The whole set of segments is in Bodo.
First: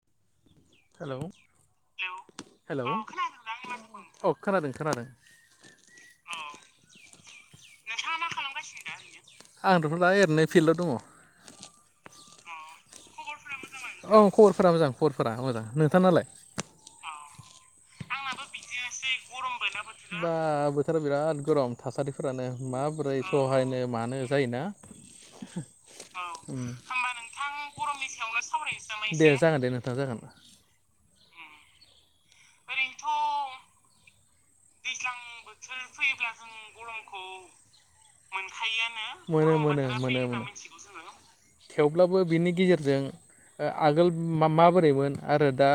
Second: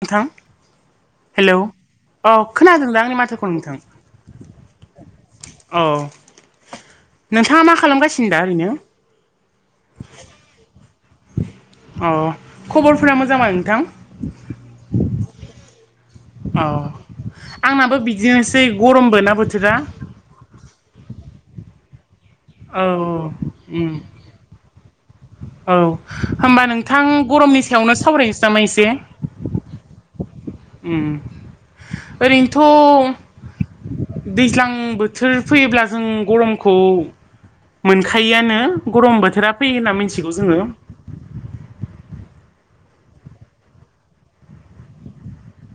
नोंथां। हेलौ औ हेल' खोनादों अ दा आंनि माथोखौ नोंथां खोनादों खोनादों। औ नोंथाङा मा खालामगासिनो दा ओरैनो आंथ'थ दा एरैनोयफिल्डआव दङ। अ खबरफोरा मोजांमा औ खबरफोरा मोजां खबरफोरा मोजां नोंथां नालाय? औ आंनाबो बिदिनोसै गरमबो ना बो बा बोथोरा बिराद गरम थासारि फोरानो औ माबोरै सहायनो उम मानो जायोना। औ होमबा नोंथां गरमनि सायावनो सावरायसै नामा एसे? दे जागोन दे नोंथां जागोन। म ओरैनोथ' दैज्लां बोथोर फैयोब्ला जों गरमखौ मोनखायोआनो गरम बोथोरा फैयोना मिथिगौ जोङो। थेवब्लाबो बिनि गेजेरजों आगोल माबोरैमोन आरो दा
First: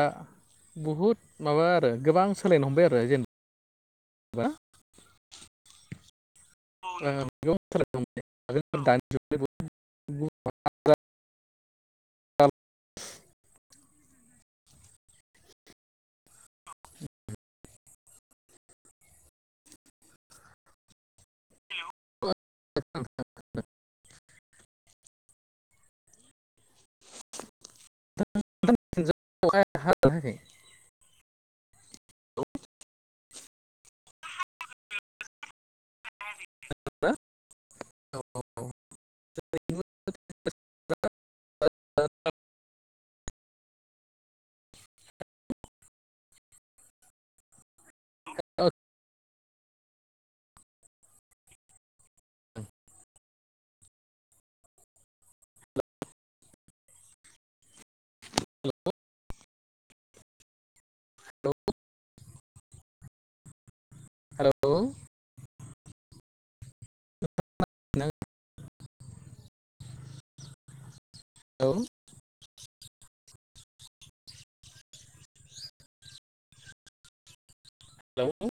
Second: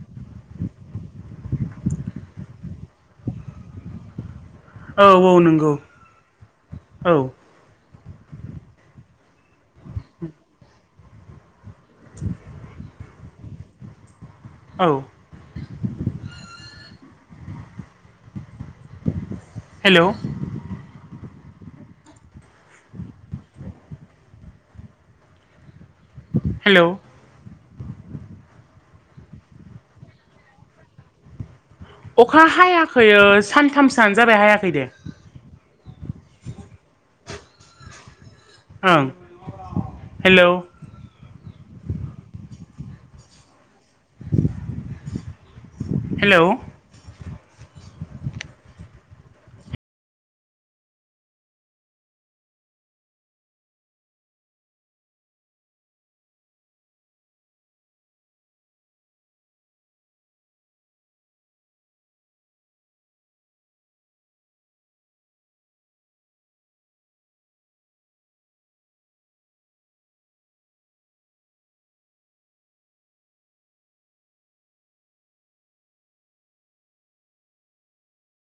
बहुद माबा आरो गोबां सोलायनो हमबाय आरो जेनब जेनबा औ औ नंगौ। औ थार। दानि [unintelligible] [inaudible] औ हेल'। [unintelligible] हेल'। [unintelligible] अखा हायाखै सानथामसोआनो जाबाय हायाखै दे। [unintelligible] ओ हेल'। हेल'। औ। औ। हेल'। [unintelligible] औ हेलौ।